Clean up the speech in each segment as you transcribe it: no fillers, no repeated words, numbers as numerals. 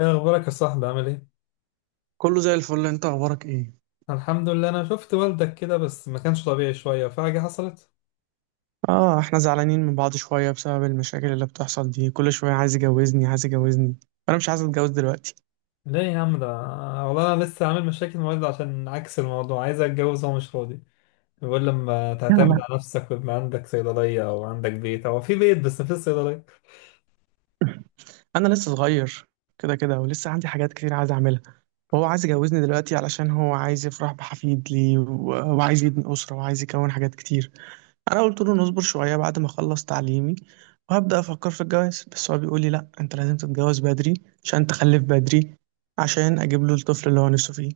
ايه اخبارك يا صاحبي، عامل ايه؟ كله زي الفل، انت اخبارك ايه؟ الحمد لله. انا شفت والدك كده بس ما كانش طبيعي شويه، في حاجه حصلت؟ اه، احنا زعلانين من بعض شوية بسبب المشاكل اللي بتحصل دي. كل شوية عايز يجوزني، عايز يجوزني. انا مش عايز اتجوز دلوقتي. ليه يا عم ده؟ والله انا لسه عامل مشاكل مع والدي عشان عكس الموضوع، عايز اتجوز وهو مش فاضي. بيقول لما لا، تعتمد لا. على نفسك ويبقى عندك صيدليه او عندك بيت، او في بيت بس مفيش صيدليه. انا لسه صغير. كده كده ولسه عندي حاجات كتير عايز اعملها. وهو عايز يجوزني دلوقتي علشان هو عايز يفرح بحفيد لي وعايز يبني أسرة وعايز يكون حاجات كتير. انا قلت له نصبر شوية بعد ما اخلص تعليمي وهبدأ افكر في الجواز. بس هو بيقول لي: لا، انت لازم تتجوز بدري عشان تخلف بدري، عشان اجيب له الطفل اللي هو نفسه فيه.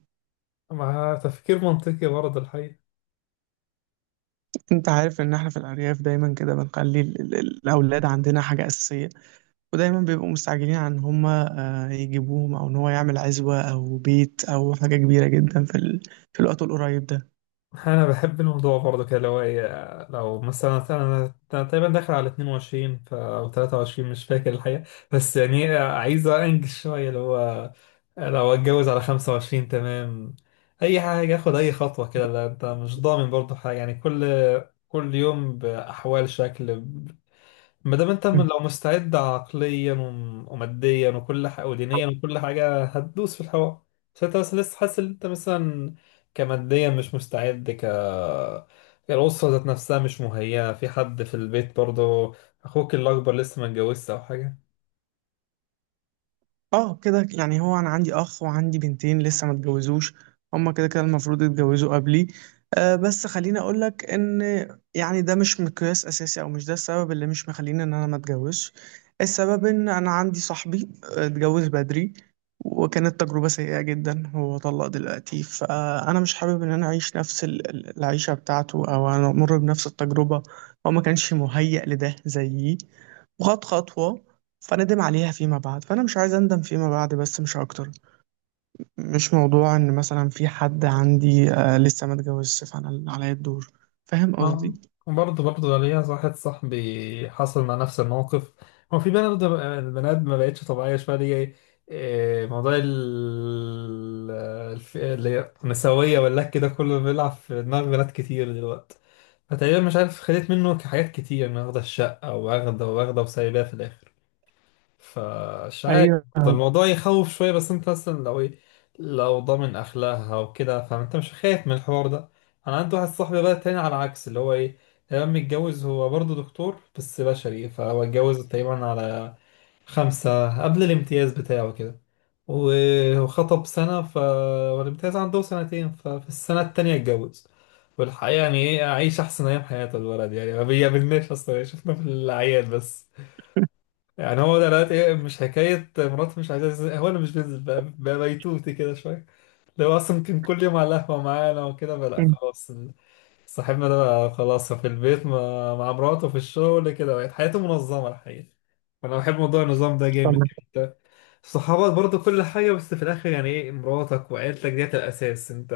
مع تفكير منطقي برضه الحقيقه. انت عارف ان احنا في الارياف دايما كده بنخلي الاولاد عندنا حاجه اساسيه. ودايما بيبقوا مستعجلين عن ان هم يجيبوهم، او ان هو يعمل عزوه او بيت او حاجه كبيره جدا في الوقت القريب ده. انا بحب الموضوع برضه كده، لو لو مثلا انا تقريبا داخل على 22 او 23، مش فاكر الحقيقه. بس يعني عايز انجز شويه اللي هو لو اتجوز على 25، تمام. اي حاجه، اخد اي خطوه كده، لا انت مش ضامن برضه حاجه. يعني كل يوم باحوال شكل ما دام انت لو مستعد عقليا وماديا وكل حاجه ودينيا، وكل حاجه هتدوس في الحوار. بس انت بس لسه حاسس ان انت مثلا كماديا مش مستعد الأسرة ذات نفسها مش مهيئة، في حد في البيت برضه؟ أخوك الأكبر لسه ما اتجوزش أو حاجة؟ اه، كده. يعني هو انا عندي اخ وعندي بنتين لسه ما اتجوزوش. هما كده كده المفروض يتجوزوا قبلي. آه، بس خليني اقول لك ان يعني ده مش مقياس اساسي او مش ده السبب اللي مش مخليني ان انا ما اتجوزش. السبب ان انا عندي صاحبي اتجوز بدري وكانت تجربة سيئة جدا. هو طلق دلوقتي، فانا مش حابب ان انا اعيش نفس العيشة بتاعته او انا امر بنفس التجربة. هو ما كانش مهيأ لده زيي، وخد خطوة فندم عليها فيما بعد، فانا مش عايز اندم فيما بعد، بس مش اكتر. مش موضوع ان مثلا في حد عندي لسه ما اتجوزش فانا اللي عليا الدور. فاهم آه، قصدي؟ برضه ليا واحد صاحبي حصل مع نفس الموقف. هو في بنات، البنات ما بقتش طبيعية شوية دي. موضوع اللي هي النسوية والله كده، كله بيلعب في دماغ بنات كتير دلوقتي. فتقريبا مش عارف، خدت منه حاجات كتير، إنه واخدة الشقة واخدة واخدة وسايباها في الآخر. فمش عارف. ايوه. ده الموضوع يخوف شوية، بس انت مثلا لو ايه، لو ضامن اخلاقها وكده فانت مش خايف من الحوار ده. انا عندي واحد صاحبي بقى تاني على العكس، اللي هو ايه، لما متجوز هو برضه دكتور بس بشري، فهو اتجوز تقريبا على خمسة قبل الامتياز بتاعه كده، وخطب سنة، ف والامتياز عنده سنتين، ففي السنة التانية اتجوز. والحقيقة يعني ايه، عايش أحسن أيام حياته الولد، يعني ما بيقابلناش أصلا، يعني شفنا في الأعياد بس. يعني هو ده دلوقتي مش حكاية مراته مش عايزة تنزل، هو أنا مش بنزل بقى بيتوتي كده شوية. لو أصلا كان كل يوم على القهوة معانا وكده، بقى لأ خلاص. صاحبنا ده بقى خلاص في البيت مع مراته، في الشغل كده، بقت حياته منظمة الحقيقة. فأنا بحب موضوع النظام ده طب، جامد. أنت صحابك برضه كل حاجة، بس في الآخر يعني مراتك وعيلتك ديت الأساس. أنت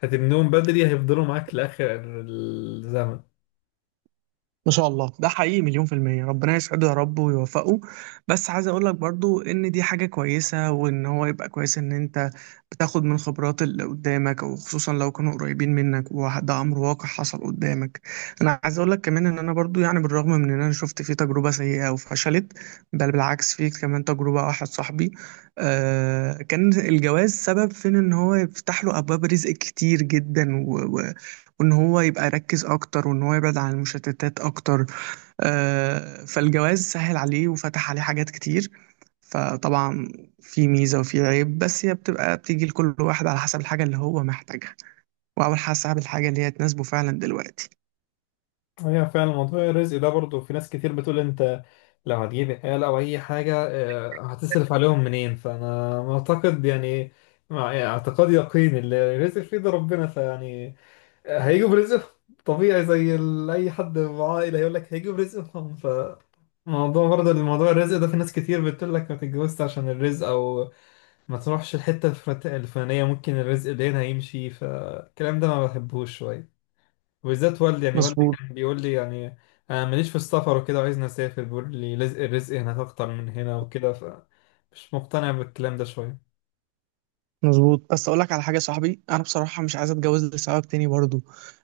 هتبنيهم بدري هيفضلوا معاك لآخر الزمن. ما شاء الله، ده حقيقي مليون في المية. ربنا يسعده يا رب ويوفقه. بس عايز اقولك برضو ان دي حاجة كويسة، وان هو يبقى كويس ان انت بتاخد من خبرات اللي قدامك، او خصوصا لو كانوا قريبين منك، وده امر واقع حصل قدامك. انا عايز اقولك كمان ان انا برضو يعني بالرغم من ان انا شفت فيه تجربة سيئة وفشلت، بل بالعكس، فيه كمان تجربة واحد صاحبي كان الجواز سبب في ان هو يفتح له ابواب رزق كتير جدا، وان هو يبقى يركز اكتر، وان هو يبعد عن المشتتات اكتر. فالجواز سهل عليه وفتح عليه حاجات كتير. فطبعا، في ميزة وفي عيب، بس هي بتبقى بتيجي لكل واحد على حسب الحاجة اللي هو محتاجها، وعلى حسب الحاجة اللي هي تناسبه فعلا دلوقتي. هي فعلا موضوع الرزق ده برضه، في ناس كتير بتقول انت لو هتجيب آلة او اي حاجة هتصرف عليهم منين. فانا معتقد، يعني مع يعني اعتقاد يقين اللي الرزق في ايد ربنا، فيعني هيجوا برزقهم، طبيعي زي اي حد معاه عائلة هيقول لك هيجوا برزقهم. ف موضوع برضه الموضوع الرزق ده، في ناس كتير بتقول لك ما تتجوزش عشان الرزق، او ما تروحش الحتة الفلانية ممكن الرزق اللي هنا هيمشي. فالكلام ده ما بحبوش شوية، وبالذات والدي، يعني والدي مظبوط، كان بيقول لي، يعني انا ماليش في السفر وكده، وعايزني اسافر، بيقول لي رزق الرزق هناك اكتر من هنا وكده. ف مش مقتنع بالكلام ده شويه. مظبوط. بس اقول لك على حاجه يا صاحبي، انا بصراحه مش عايز اتجوز لسبب تاني برضو.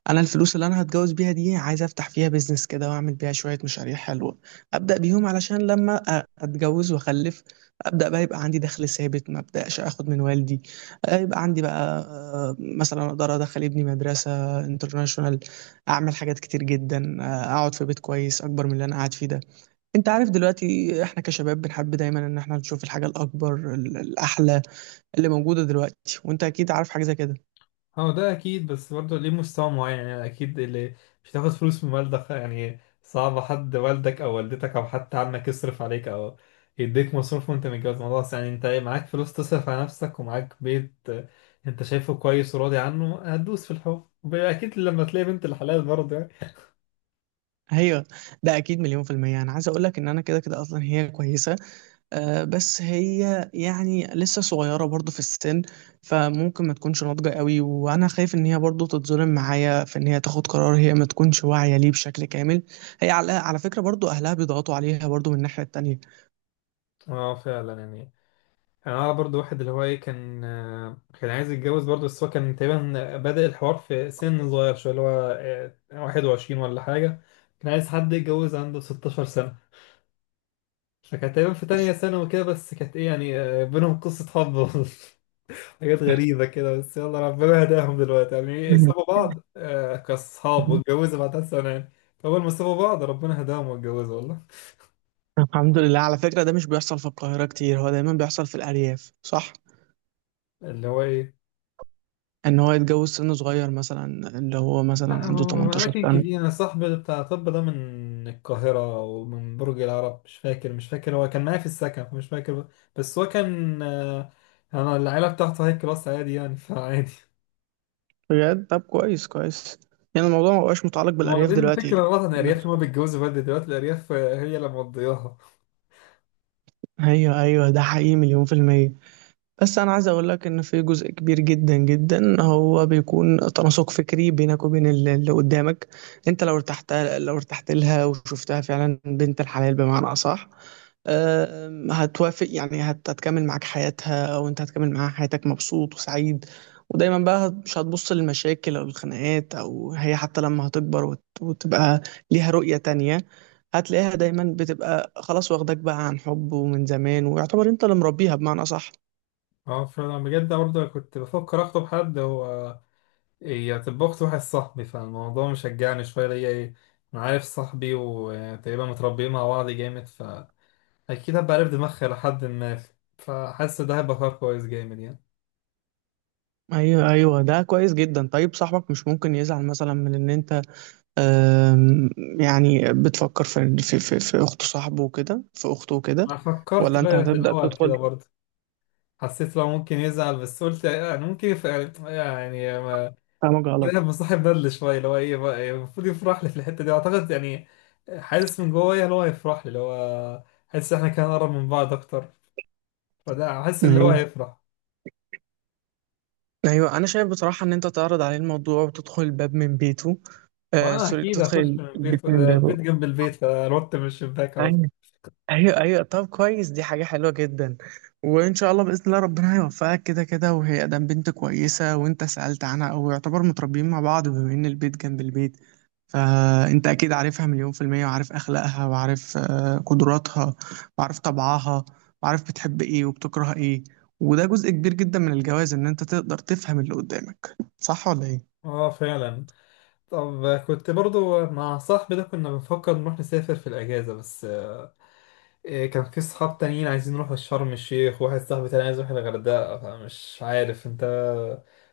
انا الفلوس اللي انا هتجوز بيها دي عايز افتح فيها بيزنس كده واعمل بيها شويه مشاريع حلوه، ابدا بيهم علشان لما اتجوز واخلف، ابدا بقى يبقى عندي دخل ثابت، ما ابداش اخد من والدي. يبقى عندي بقى مثلا اقدر ادخل ابني مدرسه انترناشونال، اعمل حاجات كتير جدا، اقعد في بيت كويس اكبر من اللي انا قاعد فيه ده. انت عارف دلوقتي احنا كشباب بنحب دايما ان احنا نشوف الحاجه الاكبر، الاحلى، اللي موجوده دلوقتي. وانت اكيد عارف حاجه زي كده. هو ده اكيد، بس برضه ليه مستوى معين، يعني اكيد اللي مش هتاخد فلوس من والدك، يعني صعب حد والدك او والدتك او حتى عمك يصرف عليك او يديك مصروف وانت متجوز. الموضوع بس يعني انت معاك فلوس تصرف على نفسك ومعاك بيت انت شايفه كويس وراضي عنه، هتدوس في الحب اكيد لما تلاقي بنت الحلال برضه يعني. هي ده اكيد مليون في الميه. انا عايز اقول لك ان انا كده كده اصلا هي كويسه. بس هي يعني لسه صغيره برضو في السن، فممكن ما تكونش ناضجه قوي. وانا خايف ان هي برضو تتظلم معايا في ان هي تاخد قرار هي ما تكونش واعيه ليه بشكل كامل. هي على فكره برضو اهلها بيضغطوا عليها برضو من الناحيه التانيه. اه فعلا يعني. يعني انا اعرف برضو واحد اللي هو ايه، كان كان عايز يتجوز برضو، بس هو كان تقريبا بادئ الحوار في سن صغير شويه اللي هو آه، 21 ولا حاجه. كان عايز حد يتجوز عنده 16 سنه. فكانت تقريبا في تانية سنة وكده، بس كانت ايه يعني آه، بينهم قصة حب. حاجات غريبة كده، بس يلا ربنا هداهم دلوقتي، يعني سابوا بعض كأصحاب، واتجوزوا بعدها سنة يعني. فأول ما سابوا بعض ربنا هداهم واتجوزوا والله. الحمد لله. على فكرة، ده مش بيحصل في القاهرة كتير، هو دايما بيحصل في الأرياف، صح؟ اللي هو ايه؟ ان هو يتجوز سن صغير مثلا، اللي هو مثلا لا عنده 18 أماكن سنة. كتير. أنا صاحبي بتاع طب ده من القاهرة، ومن برج العرب مش فاكر، مش فاكر، هو كان معايا في السكن فمش فاكر. بس هو كان أنا العيلة بتاعته هاي كلاس عادي، يعني فعادي. بجد؟ طب كويس كويس. يعني الموضوع ما بقاش متعلق هم بالأرياف واخدين دلوقتي. فكرة غلط عن الأرياف، هما بيتجوزوا بدري دلوقتي الأرياف، هي اللي مقضياها. ايوه، ايوه، ده حقيقي مليون في المية. بس انا عايز اقول لك ان في جزء كبير جدا جدا هو بيكون تناسق فكري بينك وبين اللي قدامك. انت لو ارتحت، لها وشفتها فعلا بنت الحلال بمعنى اصح، هتوافق. يعني هتكمل معاك حياتها وانت هتكمل معاها حياتك، مبسوط وسعيد. ودايما بقى مش هتبص للمشاكل او الخناقات، او هي حتى لما هتكبر وتبقى ليها رؤية تانية، هتلاقيها دايما بتبقى خلاص واخداك بقى عن حب ومن زمان، ويعتبر انت اللي مربيها بمعنى صح. اه فأنا بجد برضه كنت بفكر أخطب حد، هو هي تبقى أخت واحد صاحبي، فالموضوع مشجعني شوية ليا أنا عارف صاحبي وتقريبا متربيين مع بعض جامد، اكيد هبقى عارف دماغها لحد ما، فحاسس ده هيبقى قرار كويس جامد يعني. ايوه، ايوه، ده كويس جدا. طيب، صاحبك مش ممكن يزعل مثلا من ان انت آم، يعني بتفكر في اخت صاحبه وكده، في اخته وكده، انا فكرت ولا انت بقى في هتبدأ الاول تدخل كده برضه، حسيت لو ممكن يزعل، بس قلت يعني ممكن يعني ما، فاهمك كده غلط؟ مصاحب بدل شويه اللي هو بقى، يعني المفروض يفرح لي في الحته دي اعتقد يعني. حاسس من جوايا اللي هو هيفرح لي، اللي هو حاسس احنا كان قرب من بعض اكتر، فده حاسس اللي هو أيوه. هيفرح. أيوه، أنا شايف بصراحة إن أنت تعرض عليه الموضوع وتدخل الباب من بيته. وانا سوري، اكيد هخش تدخل من البيت البيت من ده، بابه. البيت جنب البيت، فنط من الشباك على طول. أيوه، أيوه، أيوه، طب كويس، دي حاجة حلوة جدًا. وإن شاء الله بإذن الله ربنا هيوفقك كده، كده. وهي أدام بنت كويسة وأنت سألت عنها، أو يعتبر متربيين مع بعض بما إن البيت جنب البيت. فأنت أكيد عارفها مليون في المية، وعارف أخلاقها، وعارف قدراتها، وعارف طبعها، وعارف بتحب إيه وبتكره إيه. وده جزء كبير جدا من الجواز إن أنت تقدر تفهم اللي قدامك، صح ولا إيه؟ اه فعلا. طب كنت برضو مع صاحبي ده كنا بنفكر نروح نسافر في الأجازة، بس كان في صحاب تانيين عايزين نروح شرم الشيخ، وواحد صاحبي تاني عايز يروح الغردقة، فمش عارف انت،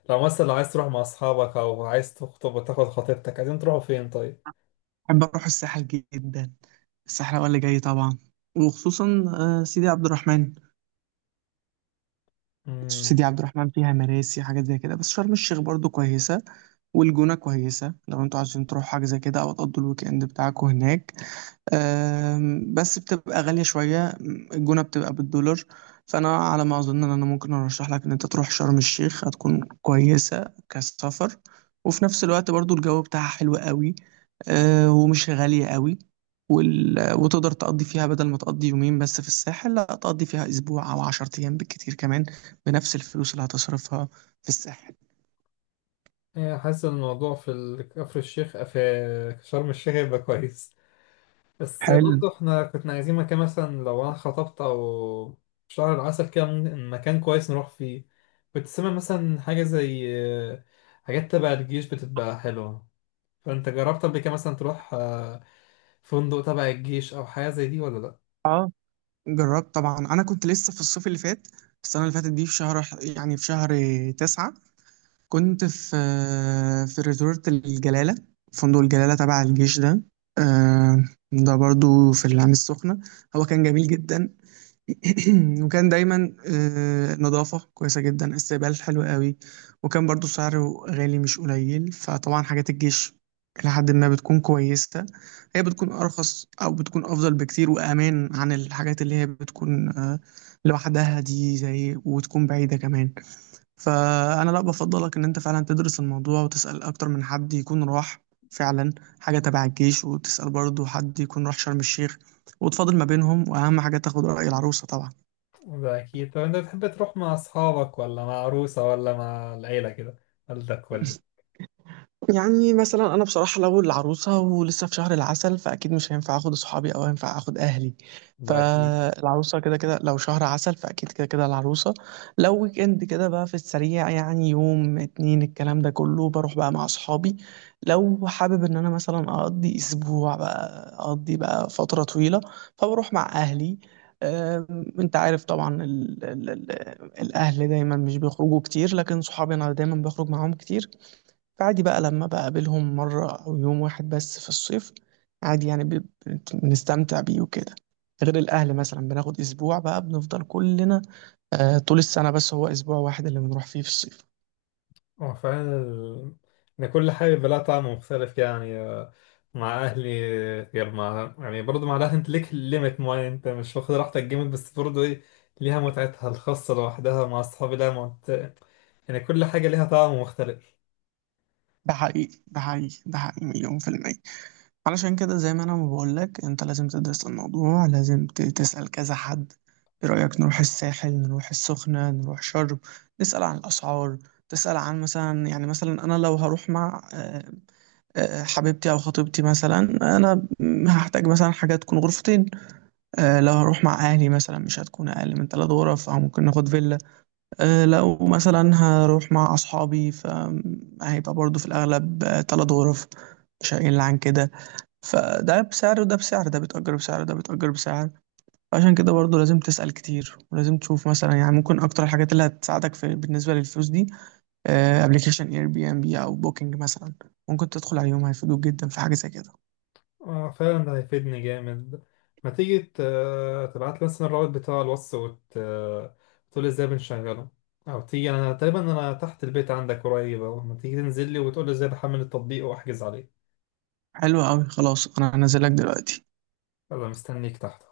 لو مثلا لو عايز تروح مع أصحابك أو عايز تخطب وتاخد خطيبتك، عايزين تروحوا فين طيب؟ بحب أروح الساحل جدا. الساحل هو اللي جاي طبعا، وخصوصا سيدي عبد الرحمن. مم. سيدي عبد الرحمن فيها مراسي حاجات زي كده، بس شرم الشيخ برضو كويسة، والجونة كويسة لو انتوا عايزين تروحوا حاجة زي كده أو تقضوا الويك إند بتاعكم هناك. بس بتبقى غالية شوية، الجونة بتبقى بالدولار. فأنا على ما أظن إن أنا ممكن أرشح لك إن أنت تروح شرم الشيخ. هتكون كويسة كسفر، وفي نفس الوقت برضو الجو بتاعها حلو قوي، ومش غالية قوي. وتقدر تقضي فيها بدل ما تقضي يومين بس في الساحل، لا تقضي فيها أسبوع أو 10 أيام بالكتير كمان، بنفس الفلوس اللي هتصرفها في الساحل. حاسس إن الموضوع في كفر الشيخ، في شرم الشيخ يبقى كويس. بس حلو. برضه احنا كنا عايزين مكان، مثلا لو انا خطبت او شهر العسل كده، ممكن مكان كويس نروح فيه. كنت سامع مثلا حاجة زي آه، حاجات تبع الجيش بتبقى حلوة. فانت جربت قبل كده مثلا تروح فندق تبع الجيش او حاجة زي دي ولا لا؟ اه، جربت طبعا. انا كنت لسه في الصيف اللي فات، السنه اللي فاتت دي، في شهر 9. كنت في ريزورت الجلاله، فندق الجلاله تبع الجيش ده، آه، ده برضو في العين السخنه. هو كان جميل جدا. وكان دايما نظافة كويسة جدا، استقبال حلو قوي، وكان برضو سعره غالي مش قليل. فطبعا حاجات الجيش إلى حد ما بتكون كويسة، هي بتكون أرخص أو بتكون أفضل بكتير وأمان عن الحاجات اللي هي بتكون لوحدها دي، زي وتكون بعيدة كمان. فأنا لا، بفضلك إن أنت فعلا تدرس الموضوع وتسأل أكتر من حد يكون راح فعلا حاجة تبع الجيش، وتسأل برضو حد يكون راح شرم الشيخ، وتفاضل ما بينهم. وأهم حاجة تاخد رأي العروسة طبعا. ده اكيد. طب انت بتحب تروح مع اصحابك ولا مع عروسة ولا مع العيلة كده، والدك؟ يعني مثلا انا بصراحه لو العروسه ولسه في شهر العسل، فاكيد مش هينفع اخد صحابي او هينفع اخد اهلي. ده اكيد. فالعروسه كده كده، لو شهر عسل فاكيد كده كده العروسه. لو ويك اند كده بقى في السريع، يعني يوم اتنين، الكلام ده كله بروح بقى مع صحابي. لو حابب ان انا مثلا اقضي اسبوع بقى، اقضي بقى فتره طويله، فبروح مع اهلي. انت عارف طبعا ال ال ال الاهل دايما مش بيخرجوا كتير، لكن صحابي انا دايما بخرج معاهم كتير. فعادي بقى لما بقابلهم مرة أو يوم واحد بس في الصيف، عادي. يعني بنستمتع بيه وكده. غير الأهل مثلا بناخد أسبوع بقى بنفضل كلنا طول السنة. بس هو أسبوع واحد اللي بنروح فيه في الصيف. هو فعلا إن كل حاجة بلا طعم مختلف يعني مع أهلي غير مع، يعني برضه مع الأهل، أنت ليك ليميت معين، أنت مش واخد راحتك جامد، بس برضه ليها متعتها الخاصة لوحدها، مع أصحابي لها يعني كل حاجة ليها طعم مختلف. ده حقيقي، ده حقيقي، ده حقيقي، مليون في المية. علشان كده زي ما أنا ما بقولك، أنت لازم تدرس الموضوع، لازم تسأل كذا حد. إيه رأيك نروح الساحل، نروح السخنة، نروح شرم، نسأل عن الأسعار؟ تسأل عن مثلا، يعني مثلا أنا لو هروح مع حبيبتي او خطيبتي مثلا، انا هحتاج مثلا حاجه تكون غرفتين. لو هروح مع اهلي مثلا، مش هتكون اقل من 3 غرف، او ممكن ناخد فيلا. لو مثلا هروح مع اصحابي، فهيبقى برضو في الاغلب 3 غرف، مش هيقل عن كده. فده بسعر، وده بسعر، ده بيتأجر بسعر، ده بيتأجر بسعر. عشان كده برضو لازم تسأل كتير، ولازم تشوف مثلا، يعني ممكن اكتر الحاجات اللي هتساعدك في بالنسبة للفلوس دي: ابلكيشن اير بي ام بي او بوكينج مثلا. ممكن تدخل عليهم، هيفيدوك جدا في حاجة زي كده. فعلا ده هيفيدني جامد. ما تيجي تبعت لي مثلا الرابط بتاع الوصف، تقول إزاي بنشغله. أو تيجي، أنا تقريبا أنا تحت البيت عندك قريب أهو، ما تيجي تنزل لي وتقول لي إزاي بحمل التطبيق وأحجز عليه. حلو قوي. خلاص، انا هنزلك دلوقتي. يلا مستنيك تحت.